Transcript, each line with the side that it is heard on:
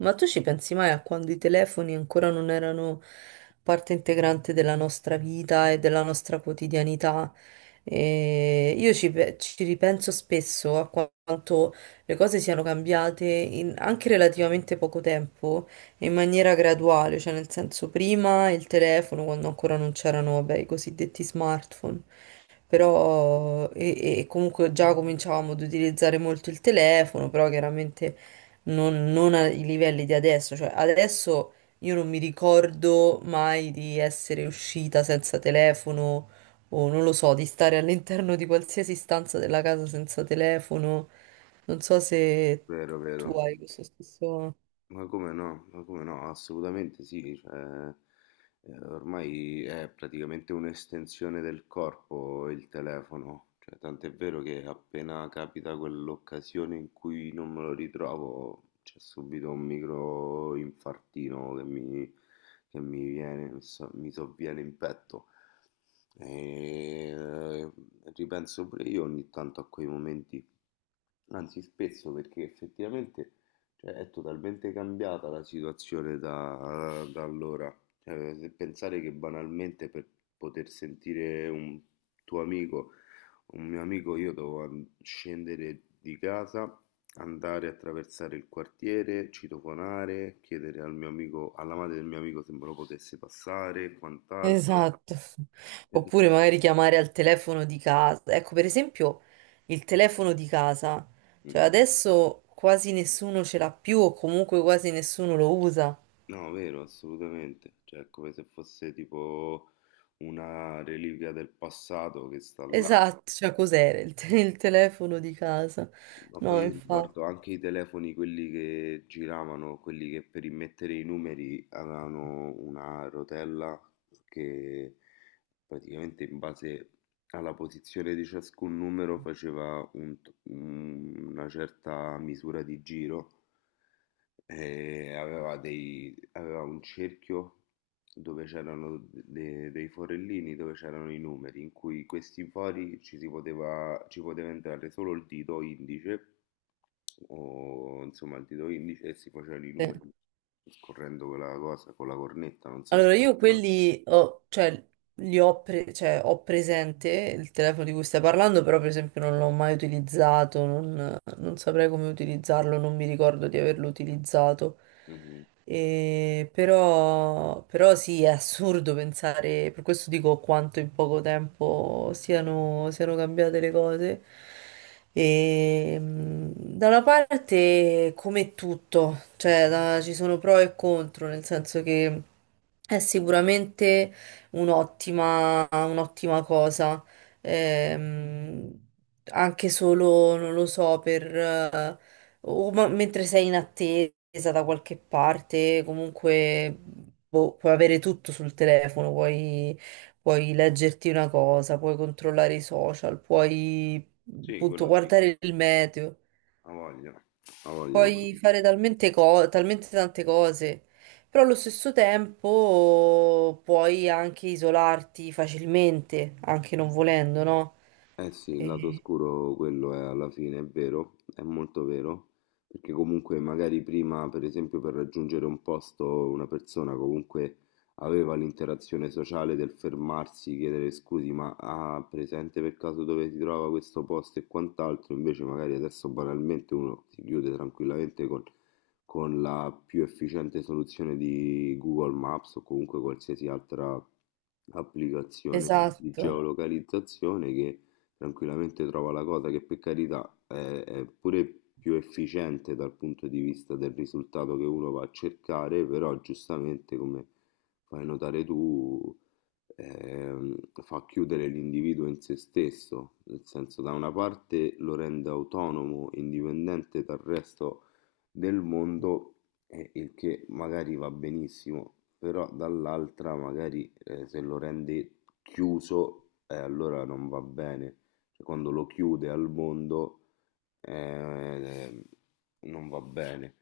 right: Ma tu ci pensi mai a quando i telefoni ancora non erano parte integrante della nostra vita e della nostra quotidianità? E io ci ripenso spesso a quanto le cose siano cambiate in anche relativamente poco tempo e in maniera graduale, cioè nel senso prima il telefono, quando ancora non c'erano, vabbè, i cosiddetti smartphone
left: Mm.
right: però e comunque già cominciavamo ad utilizzare molto il telefono, però chiaramente non ai livelli di adesso, cioè adesso io non mi ricordo mai di essere uscita senza telefono o non lo so, di stare all'interno di qualsiasi stanza della casa senza telefono. Non so se
left: Vero,
right: tu
left: vero,
right: hai questo stesso...
left: ma come no, assolutamente sì, cioè, ormai è praticamente un'estensione del corpo, il telefono. Cioè, tant'è vero che appena capita quell'occasione in cui non me lo ritrovo, c'è subito un micro infartino che mi viene, mi sovviene in petto. E ripenso pure io ogni tanto a quei momenti. Anzi, spesso, perché effettivamente, cioè, è totalmente cambiata la situazione da allora. Cioè, se pensare che banalmente per poter sentire un tuo amico, un mio amico, io dovevo scendere di casa, andare a attraversare il quartiere, citofonare, chiedere al mio amico, alla madre del mio amico se me lo potesse passare, quant'altro.
right: Esatto. Oppure magari chiamare al telefono di casa. Ecco, per esempio, il telefono di casa. Cioè adesso quasi nessuno ce l'ha più o comunque quasi nessuno lo usa.
left: No, vero, assolutamente. Cioè, è come se fosse tipo una reliquia del passato che sta là.
right: Esatto, cioè cos'era il telefono di casa?
left: Ma
right: No,
left: poi io
right: infatti.
left: ricordo anche i telefoni, quelli che giravano, quelli che per immettere i numeri avevano una rotella che praticamente, in base alla posizione di ciascun numero, faceva una certa misura di giro e aveva un cerchio dove c'erano dei forellini, dove c'erano i numeri, in cui questi fori ci poteva entrare solo il dito indice, o insomma il dito indice, e si facevano i numeri scorrendo quella cosa con la cornetta, non so
right: Allora io
left: se...
right: quelli ho, cioè, li ho, cioè, ho presente il telefono di cui stai parlando, però per esempio non l'ho mai utilizzato, non... non saprei come utilizzarlo, non mi ricordo di averlo utilizzato.
left: Mhm.
right: E però sì, è assurdo pensare, per questo dico quanto in poco tempo siano cambiate le cose. E, da una parte, come tutto, ci sono pro e contro, nel senso che è sicuramente un'ottima cosa ehm, anche solo, non lo so, o mentre sei in attesa da qualche parte, comunque boh, puoi avere tutto sul telefono, puoi, puoi leggerti una cosa, puoi controllare i social, puoi
left: Sì,
right: appunto
left: quello sì,
right: guardare il meteo,
left: ha voglia, ha voglia.
right: puoi fare talmente tante cose. Però allo stesso tempo puoi anche isolarti facilmente, anche non volendo, no?
left: Eh sì, il lato oscuro, quello è, alla fine, è vero, è molto vero, perché comunque magari prima, per esempio, per raggiungere un posto, una persona comunque aveva l'interazione sociale del fermarsi, chiedere scusi, ma ha presente per caso dove si trova questo posto e quant'altro, invece magari adesso banalmente uno si chiude tranquillamente con la più efficiente soluzione di Google Maps, o comunque qualsiasi altra applicazione di
right: Esatto.
left: geolocalizzazione, che tranquillamente trova la cosa, che per carità è pure più efficiente dal punto di vista del risultato che uno va a cercare. Però giustamente, come fai notare tu, fa chiudere l'individuo in se stesso, nel senso, da una parte lo rende autonomo, indipendente dal resto del mondo, il che magari va benissimo, però dall'altra magari se lo rende chiuso, allora non va bene. Cioè, quando lo chiude al mondo, eh, non va bene.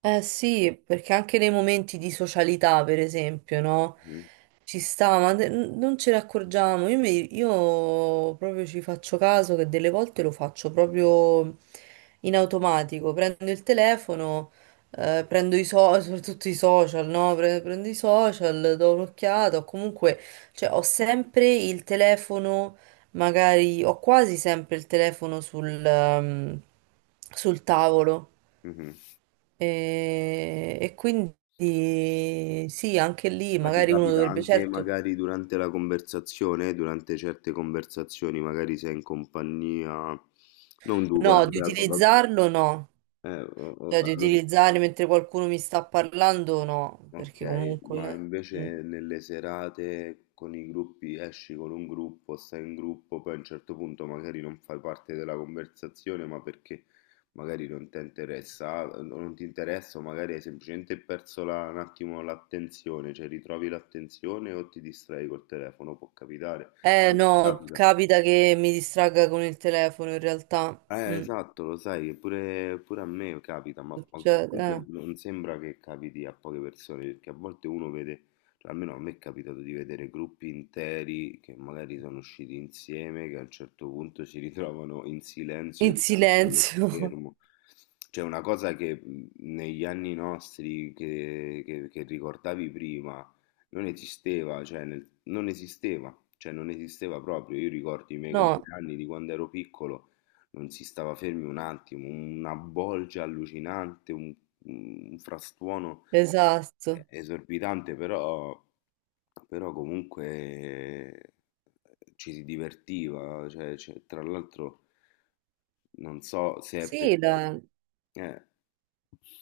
right: Eh sì, perché anche nei momenti di socialità, per esempio, no?
left: Mhm,
right: Ci sta, ma non ce ne accorgiamo. Io proprio ci faccio caso che delle volte lo faccio proprio in automatico. Prendo il telefono, prendo i social, soprattutto i social, no? Prendo i social, do un'occhiata, o comunque, cioè, ho sempre il telefono magari ho quasi sempre il telefono sul tavolo.
left: mhm.
right: E quindi sì, anche lì
left: Ma ti
right: magari uno
left: capita
right: dovrebbe,
left: anche
right: certo,
left: magari durante la conversazione, durante certe conversazioni, magari sei in compagnia, non tu,
right: no,
left: durante
right: di
left: la... va-
right: utilizzarlo no,
left: o-
right: cioè di
left: allora-
right: utilizzare mentre qualcuno mi sta parlando no, perché
left: Ok, ma
right: comunque... mm.
left: invece nelle serate con i gruppi, esci con un gruppo, stai in gruppo, poi a un certo punto magari non fai parte della conversazione, ma perché magari non ti interessa, o non ti interessa, o magari hai semplicemente perso un attimo l'attenzione, cioè ritrovi l'attenzione o ti distrai col telefono, può capitare.
right: Eh no,
left: Capita.
right: capita che mi distragga con il telefono in realtà. Mm,
left: Esatto, lo sai, che pure, pure a me capita, ma
right: succede,
left: comunque
right: eh.
left: non sembra che capiti a poche persone, perché a volte uno vede, cioè almeno a me è capitato di vedere gruppi interi che magari sono usciti insieme, che a un certo punto si ritrovano in silenzio
right: In
left: dinanzi allo
right: silenzio,
left: schermo. Cioè una cosa che negli anni nostri che ricordavi prima non esisteva, cioè non esisteva, cioè non esisteva proprio. Io ricordo i miei
right: no,
left: compleanni di quando ero piccolo, non si stava fermi un attimo, una bolgia allucinante, un frastuono
right: esatto.
left: esorbitante. Però, però comunque ci si divertiva, cioè, cioè, tra l'altro non so se è
right: Sì,
left: perché...
right: la-
left: Eh,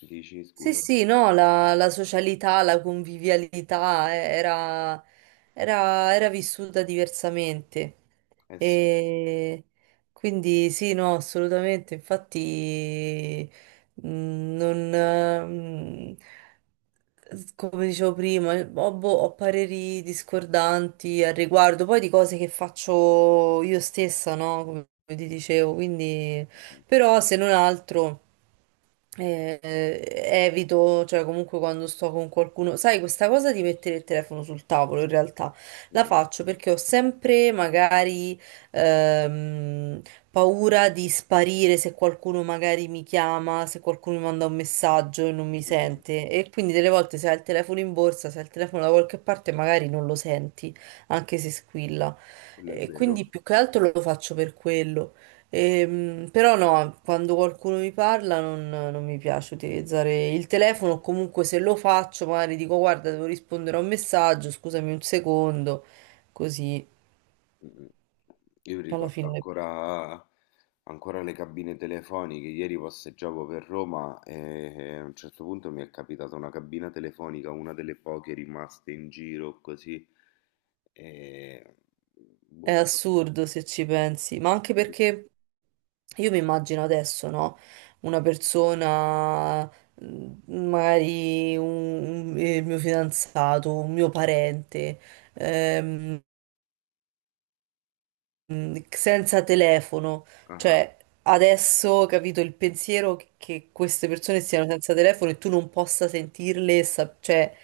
left: dici
right: Sì,
left: scusa?
right: sì, no, la socialità, la convivialità era vissuta diversamente.
left: Eh sì,
right: E quindi sì, no, assolutamente. Infatti, non, come dicevo prima, boh, ho pareri discordanti al riguardo, poi di cose che faccio io stessa, no? Come ti dicevo, quindi, però se non altro. Evito, cioè comunque quando sto con qualcuno, sai, questa cosa di mettere il telefono sul tavolo in realtà la
left: mhm,
right: faccio perché ho sempre magari ehm, paura di sparire se qualcuno magari mi chiama, se qualcuno mi manda un messaggio e non mi
left: mhm,
right: sente e quindi delle volte se hai il telefono in borsa, se hai il telefono da qualche parte magari non lo senti, anche se squilla.
left: quello è
right: E
left: vero.
right: quindi più che altro lo faccio per quello. Però no, quando qualcuno mi parla non mi piace utilizzare il telefono, o comunque se lo faccio magari dico guarda devo rispondere a un messaggio, scusami un secondo, così
left: Mh-mh. Io mi
right: alla
left: ricordo
right: fine
left: ancora le cabine telefoniche. Ieri passeggiavo per Roma e a un certo punto mi è capitata una cabina telefonica, una delle poche rimaste in giro, così, ehm,
right: è
left: boh.
right: assurdo se ci pensi, ma anche perché io mi immagino adesso, no? Una persona, mm, magari il mio fidanzato, un mio parente ehm, senza telefono.
left: Ah-ah.
right: Cioè, adesso capito il pensiero che queste persone siano senza telefono e tu non possa sentirle, cioè,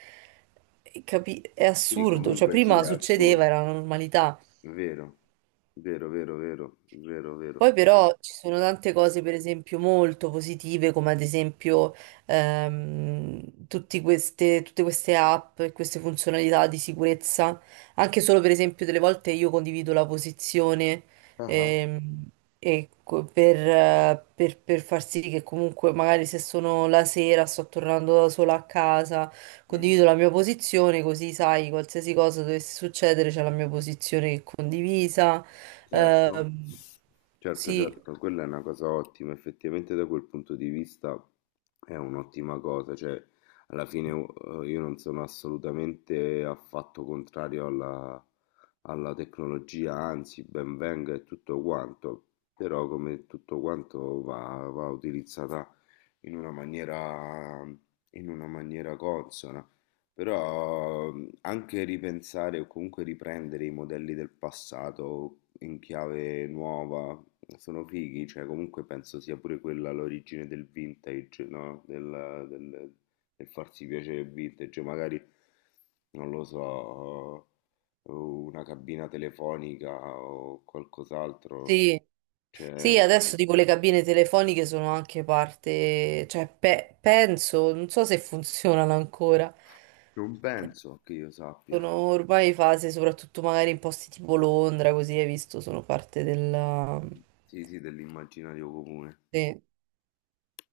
right: è
left: Quindi
right: assurdo. Cioè,
left: comunque sì,
right: prima
left: è
right: succedeva,
left: assurdo.
right: era una normalità.
left: Vero. Vero, vero, vero, vero, vero.
right: Poi però ci sono tante cose, per esempio, molto positive, come ad esempio tutte queste app e queste funzionalità di sicurezza. Anche solo, per esempio, delle volte io condivido la posizione
left: Ah-ah.
right: ehm, per far sì che comunque magari se sono la sera, sto tornando da sola a casa,
left: Mh.
right: condivido la mia posizione, così sai, qualsiasi cosa dovesse succedere, c'è la mia posizione che è condivisa.
left: Certo,
right: Ehm,
left: certo,
right: sì,
left: certo, quella è una cosa ottima, effettivamente da quel punto di vista è un'ottima cosa. Cioè alla fine io non sono assolutamente affatto contrario alla tecnologia, anzi ben venga e tutto quanto, però come tutto quanto, va, va utilizzata in una maniera, in una maniera consona. Però anche ripensare o comunque riprendere i modelli del passato in chiave nuova sono fighi, cioè comunque penso sia pure quella l'origine del vintage, no? Del farsi piacere il vintage, magari non lo so, una cabina telefonica o qualcos'altro,
right: sì,
left: cioè
right: sì, adesso tipo le cabine telefoniche sono anche parte, penso, non so se funzionano ancora.
left: non
right: Eh,
left: penso che io sappia.
right: Sono ormai fase, soprattutto magari in posti tipo Londra, così hai visto, sono parte della...
left: Sì, sì, dell'immaginario comune.
right: sì.